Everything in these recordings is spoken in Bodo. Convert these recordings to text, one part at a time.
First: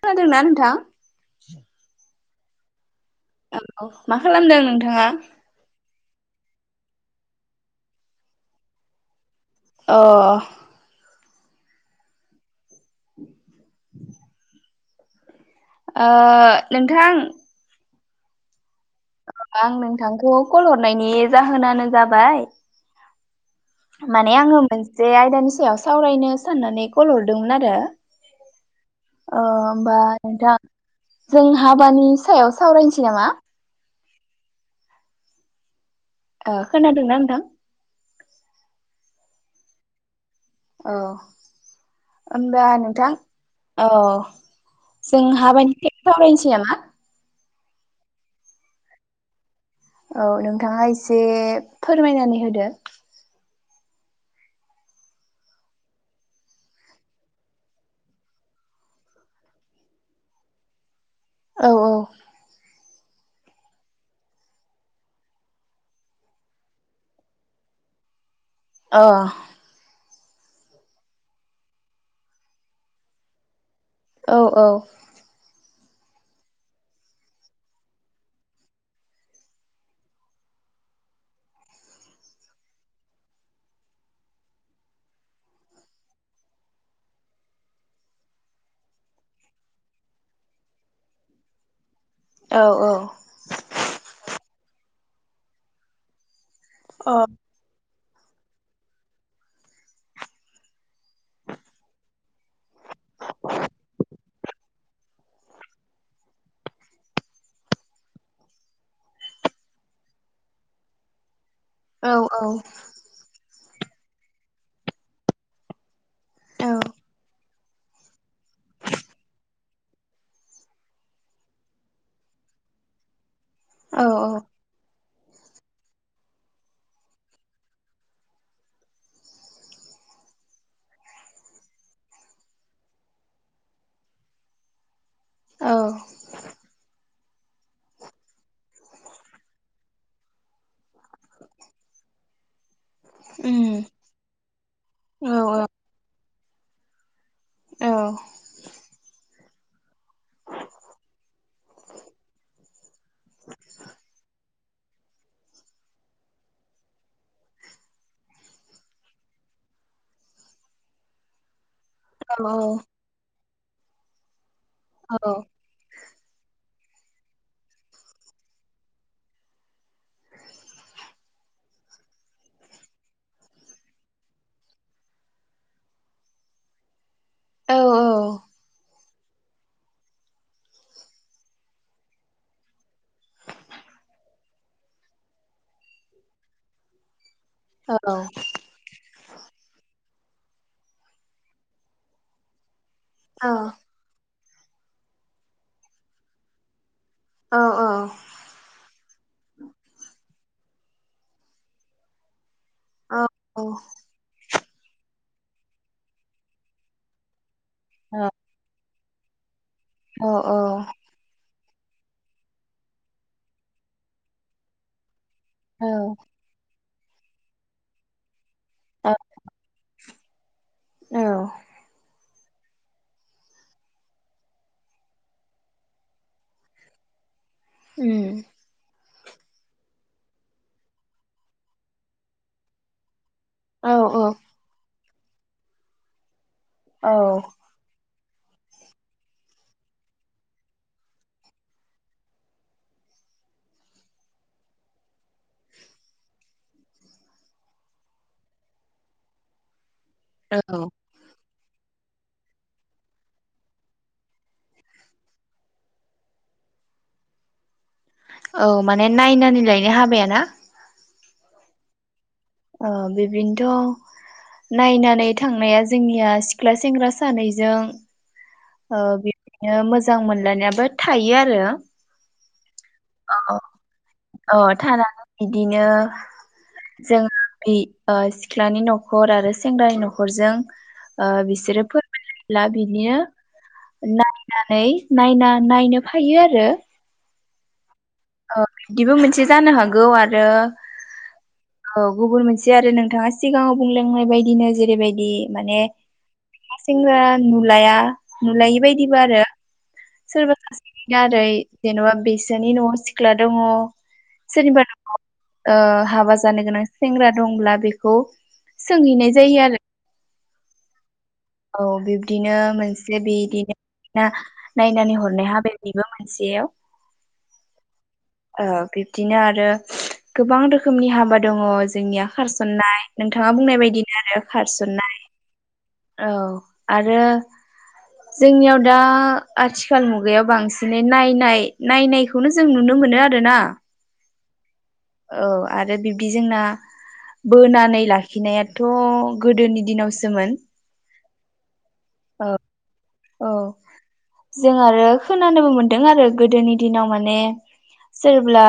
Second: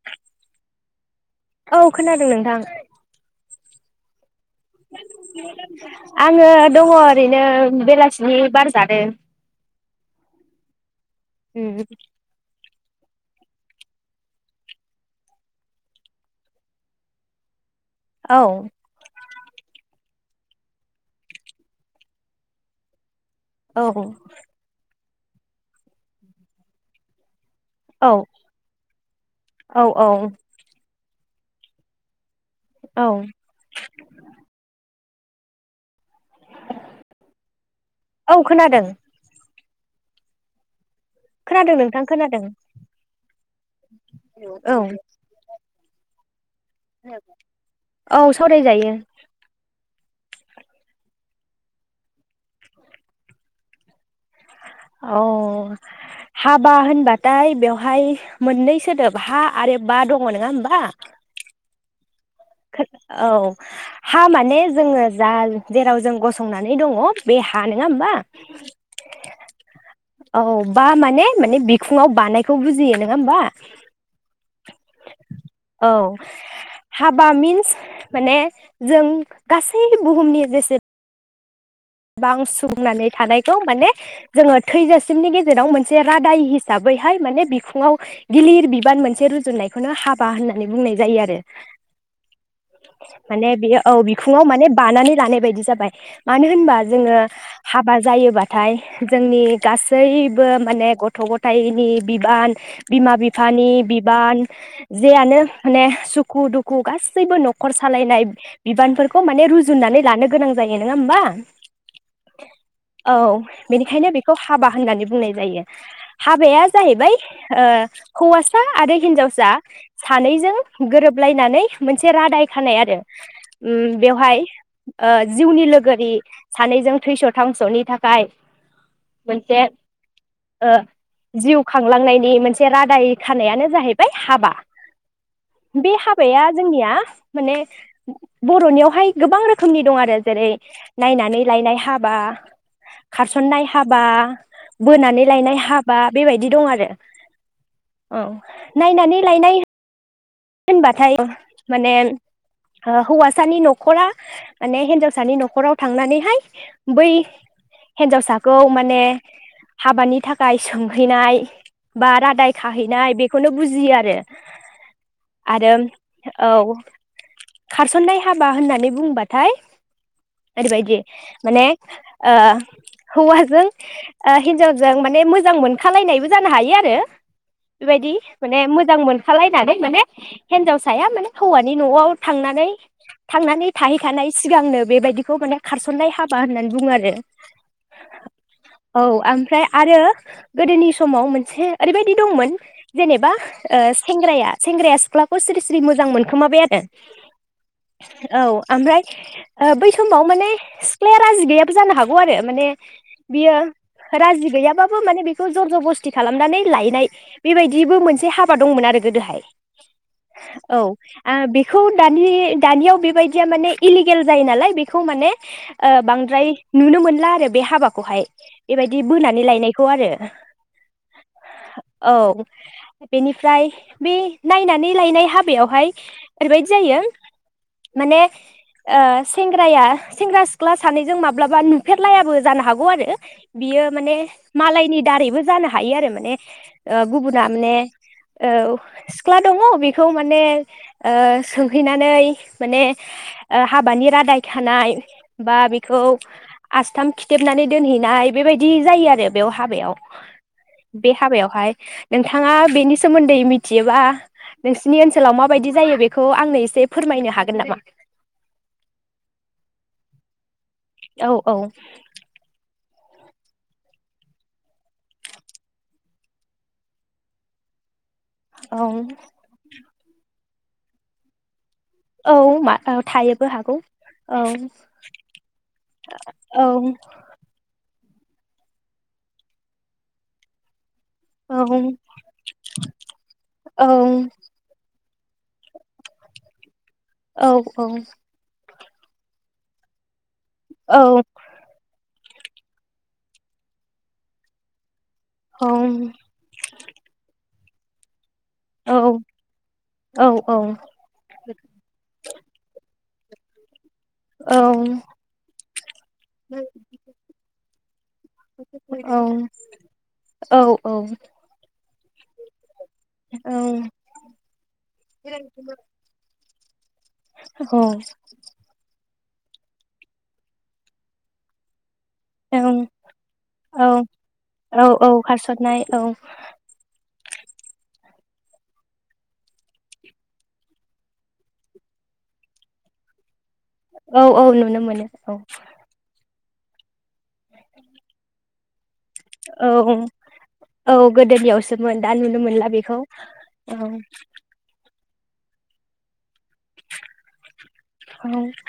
खोनादोना नोथां थां औ औ मा खालामदों नोंथाङा आङो दङ ओरैनो बेलासिनि बार जादों अ आरो [unintelligible] ओ नोंथां औ आं नोंथांखौ कल हरनायनि जाहोनानो जाबाय औ माने आङो जे आयदानि सायाव सावरायनो साननानै कल हरदोंमोन आरो औ दे ओ औ होमबा औ नोंथां जों हाबानि सायाव सावरायनोसै औ नामा? खोनादोंना नोंथां? औ खोनादों औ खोनादों नोंथां खोनादों होनबा नोंथां औ औ जों हाबानि सावरायसै नामा? औ सावरायजायो। औ नोंथाङा एसे फोरमायनानै होदो अ हाबा होनबाथाय बेवहाय मोननै सोदोब हा आरो बा दङ नङा होमबा? औ औ औ हा माने जोङो जाय जेराव जों गसंनानै दङ बे हा नङा होमबा? अ औ बा माने माने बिखुङाव बानायखौ बुजियो नङा होमबा? अ औ औ औ हाबा मिन्स माने जों गासै बुहुमनि जेसे बां सुबुंनानै थानायखौ माने जोङो थैजासिमनि गेजेराव मोनसे रादाय हिसाबैहाय माने बिखुङाव गिलिर बिबान मोनसे रुजुनायखौनो हाबा होननानै बुंनाय जायो आरो। औ औ माने बे औ बिखुङाव माने बानानै लानाय बायदि जाबाय मानो होनबा जों अ हाब बा जायोबाथाय जोंनि गासैबो माने गथ गथायाइनि बिबान बिमा बिफानि बिबान जेयानो माने सुखु दुखु गासैबो नखर सालायनाय बिबानफोरखौ माने रुजुननानै लानो गोनां जायो नङा होमबा? औ औ औ बेनिखायनो बेखौ हाबा होननानै बुंनाय जायो हाबाया औ जाहैबाय हौवासा आरो हिनजावसा सानैजों गोरोबलायनानै मोनसे रादाय खानाय आरो। उम औ बेवहाय ओ जिउनि लोगोरि सानैजों थैस थांसनि थाखाय मोनसे ओ जिउ खांलांनायनि मोनसे रादाय खानायानो जाहैबाय हाबा। औ बे हाबाया जोंनिया माने बर'नियावहाय गोबां रोखोमनि दं आरो जेरै नायनानै लायनाय हाबा। खारसननाय हाबा, बोनानै औ लायनाय हाबा। बेबायदि दं आरो औ नायनानै लायनाय होनबाथाय माने हौवासानि नखरा माने हिनजावसानि नखराव थांनानैहाय बै हिन्जावसाखौ माने हाबानि थाखाय सोंहैनाय। बा रादाय खाहैनाय बेखौ। बेखौनो बुजियो आरो। आरो औ खारसन्नाय हाबा होननानै बुंबाथाय ओरैबायदि माने ओ हौवाजों ओ हिनजावजों माने मोजां मोनखालायनायबो जानो हायो आरो। बेबायदि माने मोजां मोन खालायनानै माने। हिनजावसाया माने हौवानि नआव थांनानै थांनानै थाहैखानाय सिगांनो बेबायदिखौ माने खारसननाय हाबा होननानै बुङो आरो। औ औ आमफ्राय आरो। गोदोनि समाव मोनसे ओरैबायदि दंमोन जेनेबा ओ सेंग्राया। सेंग्राया सिख्लाखौ सिरि सिरि मोजां मोनखोमाबाय आरो।। औ ओमफ्राय ओ बै समाव माने सिख्लाया राजि गैयाबो जानो हागौ आरो माने। बियो राजि गैया। माने बेखौ जर जबस्थि खालामनानै लायनाय। बेबायदिबो मोनसे हाबा दंमोन आरो। गोदोहाय। औ आरो बे बेखौ दानि दानियाव बेबायदिया माने इलिगेल जायो नालाय बेखौ माने। ओ बांद्राय नुनो मोनला आरो बे हाबाखौहाय। बेबायदि बोनानै लायनायखौ आरो। [inaudible] औ औ बेनिफ्राय बे नायनानै लायनाय हाबायावहाय ओरैबायदि जायो। माने ओ सेंग्राया सेंग्रा सिख्ला सानैजों माब्लाबा नुफेरलायाबो जानो हागौ आरो। बियो माने औ मालायनि दारैबो जानो हायो आरो माने। ओ औ औ गुबुना माने औ सिख्ला दङ बेखौ माने ओ सोंहैनानै माने ओ हाबानि रादाय खानाय बा बेखौ आसथाम खिथेबनानै दोनहैनाय बेबायदि जायो आरो बेयाव हाबायाव। बे हाबायावहाय। नोंथाङा बेनि सोमोन्दै मिथियोबा नोंसिनि ओनसोलाव माबायदि जायो बेखौ आंनो एसे फोरमायनो हागोन नामा। औ माने नायनानै लायनो हाबायाना औ औ ओ बिदिनोथ' नायनानै थांनाया जोंनिया सिख्ला सेंग्रा सानैजों ओ औ बिदिनो मोजां मोजां मोनलायनायाबो थायो आरो औ मा थायोबो हागौ औ अ थानानै बिदिनो औ जोंहा बे ओ सिख्लानि न'खर आरो सेंग्रानि न'खरजों ओ औ बिसोरो फोरमायोब्ला बिनिनो औ नायनानै नायना नायनो फायो आरो औ औ औ बिदिबो मोनसे जानो हागौ आरो औ आरो औ गुबुन मोनसे आरो नोंथाङा सिगाङाव बुंलांनाय बायदिनो जेरैबायद दि माने सिख्ला सेग्रा नुलाया नुलायि बायदिबो आरो सोरबा औ औ सासेनि दारै जेन'बा बेसोरनि न' सिख्ला दङ। सोरनिबा नख ओ हाबा जानो गोनां सेंग्रा दंब्ला बेख खौ सोंहैनाय जायो आरो औ औ औ बिब्दिनो मोनसे बिदिनो नायनानै हरनाय हाबाय बेबो मोनसेयाव औ दिनो आरो गोबां रोखोमनि हाबा दङ। जोंनिया औ खारसन्नाय नोंथाङा बुंनाय औ बायदिनो आरो औ खारसन्नाय। औ खारसननाय औ आरो जोंनियाव दा आथिखाल मुगायाव बांसिनै नायनाय नायनायखौनो जों नुनो मोनो आरोना? औ औ नुनो मोन औ आरो बिब बिजोंना बोनानै लाखिनायाव थ गोदोनि दिनावसोमोन। गोदोनियावसो सोमोन दा नुनो औ मोनला बेखौ औ जों आरो खोनानोबो मोनदों आरो गोदोनि दिनाव माने सोरब्ला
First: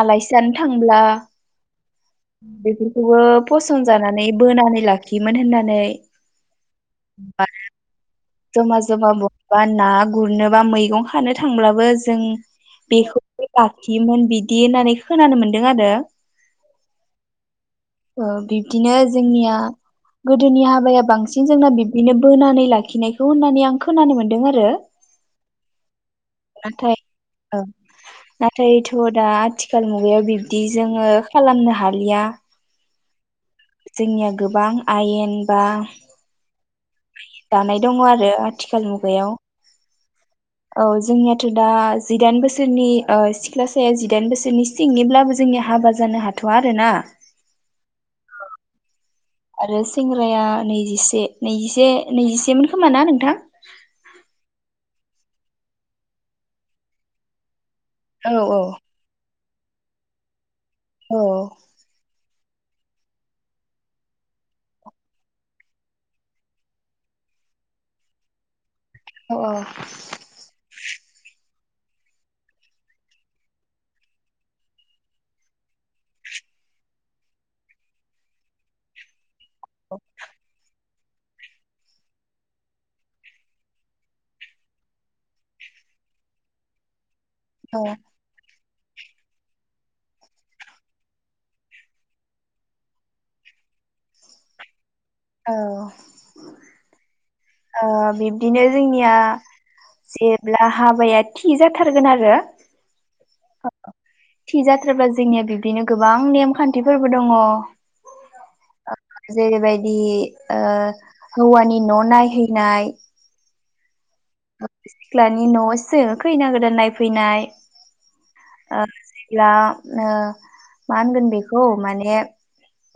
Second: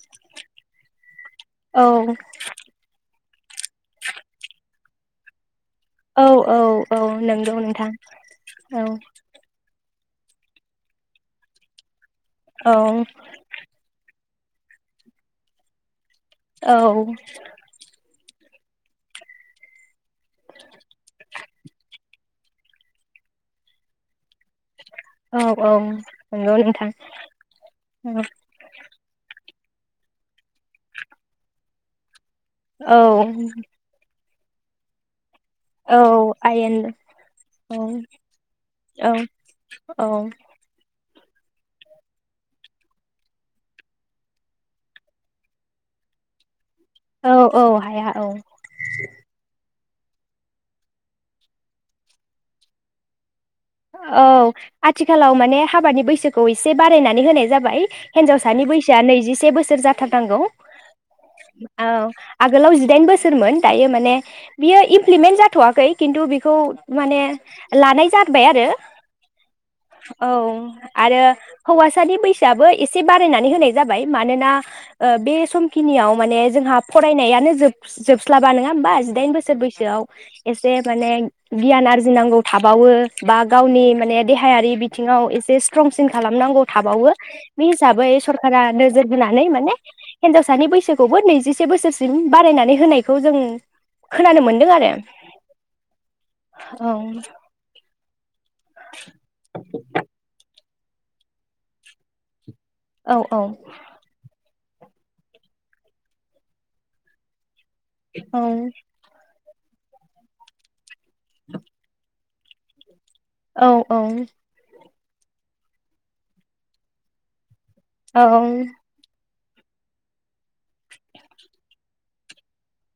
आलासि जानो थां ब्ला औ बेफोरखौबो फसन जानानै बोनानै लाखियोमोन होनना औ औ औ नंगौ नोंथां। ज'मा औ ज'मा महाबा ना गुरनो बा मैगं खानो थांब्लाबो जों औ बेखौबो लाखियोमोन बि दि होननानै खोनानो मोन्दों आरो। औ ओ बिब्दिनो जोंनिया गोदोनि हाबाया बांसिन जोंना बिब्दिनो बोनानै लाखिनाय खौ होननानै आं खोनानो मोन्दों आरो। औ औ नंगौ नोंथां नाथाय ओ नाथायथ' दा आथि खाल मुगायाव बिब्दि जोङो खालामनो हालिया। औ जोंनिया गोबां आयेन बा औ आयेन औ दानाय दङ औ आरो आथिखाल मुगायाव औ औ जोंनियाथ' दा जिदाइन बोसोरनि ओ सिख्लासाया जिदाइन बोसोरनि सिंनिब्लाबो जोंनिया हाबा जानो हाथ'आ औ औ हाया औ आरो सेंग्राया नैजिसे नैजिसे नैजिसेमोन खोमा ना नोंथां? औ आथिखालाव माने हाबानि बैसोखौ एसे बारायनानै होनाय जाबाय। औ हिनजावसानि बैसोआ नैजिसे बो सोर जाथारनांगौ औ औ आगोलाव जिदाइन बोसोरमोन दायो माने बियो इमप्लिमेन्ट जाथ'वाखै खिन्थु बेखौ माने लानाय जा बाय आरो औ आरो हौवासानि बैसाआबो एसे बारायनानै होनाय जाबाय मानोना ओ बे समखिनियाव माने जोंहा फरायनायानो जोब जोबस्लाबा नङा होमबा जिदाइन बो सोर बैसोआव एसे माने गियान आरजिनांगौ थाबावो बा गावनि माने देहायारि बिथिङाव एसे स्ट्रंसिन खालामनांगौ थाबावो बे हिसाबै सरखारा नोजोर होनोनानै माने हिनजावसानि बैसोखौबो नैजिसे बोसोरसिम बारायनानै होनायखौ जों खोनानो मोनदों आरो। औ औ। ओ बि दिनो जोंनिया जेब्ला हाबाया थि जाथारगोन आरो औ औ। थि जाथाराब्ला जोंनिया बिब्दिनो गोबां नेमखान्थिफोरबो दङ। औ जेरैबायदि हौवानि न' नाय हैनाय औ औ। सिख्लानि न'आवसो खैना गोदान नायफैनाय। औ। अब्ला मा होनगोन बेखौ माने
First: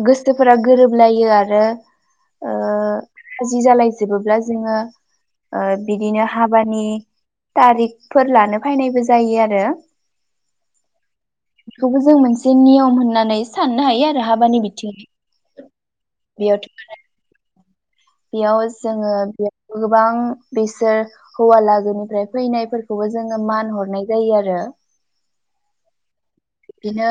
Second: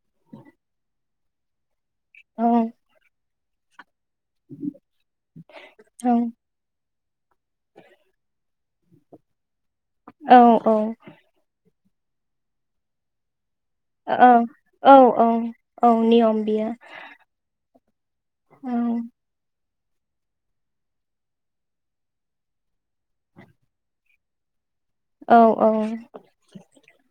गोसोफोरा गोरोबलायो आरो। औ आ जि जालाय जोबोब्ला जोङो औ बिदिनो हाबानि तारिकफोर लानो फायनायबो जायो आरो औ औ। बेखौबो जों मोनसे नियम होननानै साननो हायो आरो औ हाबानि बिथिं औ औ औ नियम बियो। बेयाव बेयाव औ जोङो बे गोबां बिसोर हौवा लागोनिफ्राय फैनायफोरखौबो जोङो मान हरनाय जायो आरो औ औ। बिदिनो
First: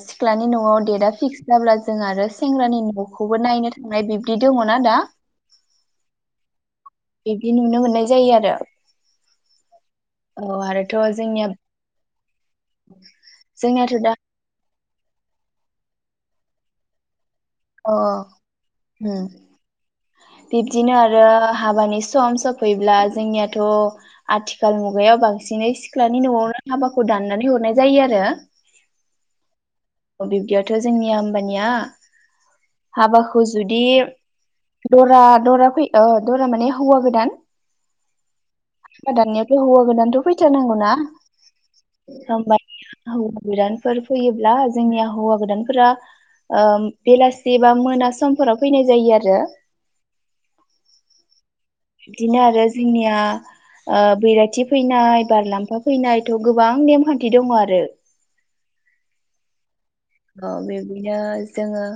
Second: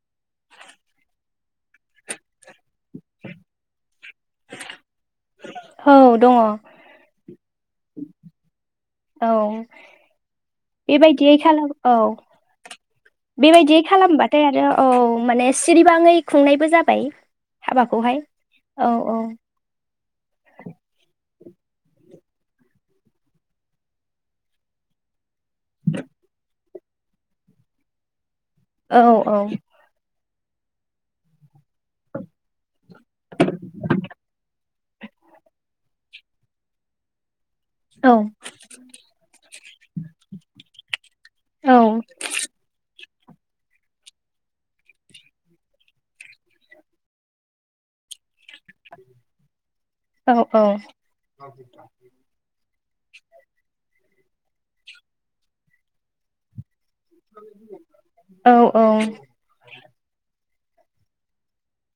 सिख्लानि न'आव डेटआ फिक्स जाब्ला जों आरो सेंग्रानि न'खौबो नायनो थांनाय बिब्दि दङना दा? औ दङ। बिब्दि नुनो मोननाय जायो आरो औ। औ आरोथ' बेबायदियै जोंनिया खालाम औ बेबायदियै जोंनियाथ' दा खालामबाथाय आरो औ माने सिरिबाङै खुंनायबो जाबाय। अ हाबाखौहाय औ औ बिब्दिनो आरो हाबानि सम सफैब्ला जोंनियाथ' आथिखाल मुगायाव बांसिन दिनै सिख्लानि न'आवनो हाबाखौ दाननानै हरनाय जायो आरो। औ औ बिब्दियावथ' जोंनि आमबानिया हाबाखौ जुदि दरा दरा फै ओ दरा माने हौवा गोदान औ दानियाथ' हौवा गोदानथ' फैथारनांगौना औ होमबानिया होवा गोदानफोर फैयोब्ला जोंनि हवा गोदानफोरा ओ बेलासि बा मोना सम औ औ बिदिनो आरो जोंनिया ओ बैराथि फैनाय बारलाम्फा फैनायथ' गोबां नेम खान्थि दङ आरो औ औ औ बिदिनो जोङो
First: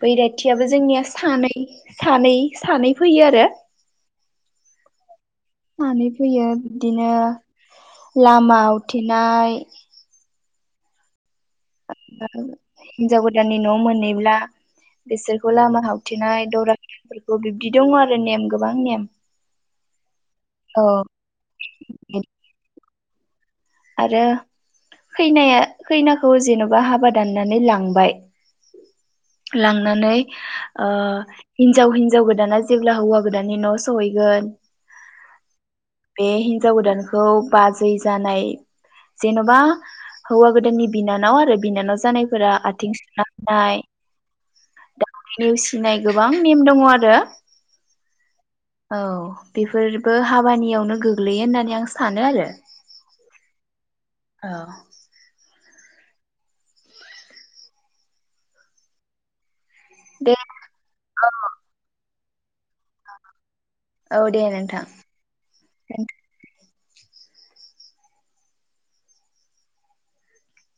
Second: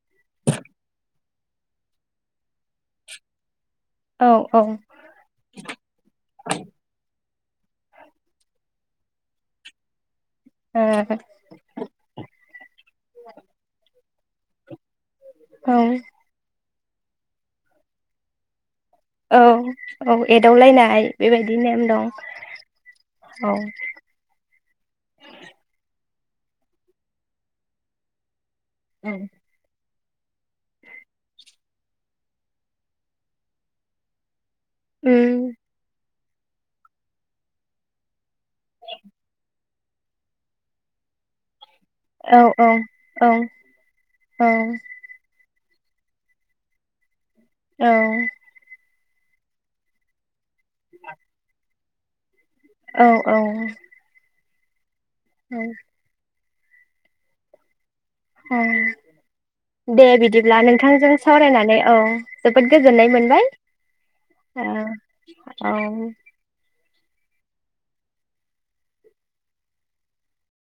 बैराथियाबो जोंनिया सानै सानै सानै फैयो आरो। औ औ। सानै फैयो बिब्दिनो लामा उथिनाय [unintelligible] हिनजाव गोदाननि न' मोनैब्ला बिसोरखौ औ लामा हावथिनाय दरा बिब्दि दङ आरो नेम गोबां नेम औ औ औ एदावलायनाय बेबायदि नेम दं। औ आरो खैनाया खैना खौ जेन'बा हाबा दाननानै लांबाय औ। नानै ओ हिनजाव हिनजाव गोदाना जेब्ला हौवा गोदाननि न' सहैगोन उम। बे हिनजाव गोदानखौ बाजै जानाय जेन'बा हौवा गोदाननि बिनानाव आरो बिनानाव औ जानायफोरा औ आथिं औ सुना होनाय। औ। नेवसिनाय गोबां नेम दङ आरो। औ। औ बेफोरबो हाबा नियावनो गोग्लैयो होननानै आं सा सानो आरो। औ औ। औ। औ। औ। दे बिदिब्ला नोंथांजों औ सावरायनानै औ जोबोद गोजोननाय मोनबाय। औ दे ओ नोंथां औ।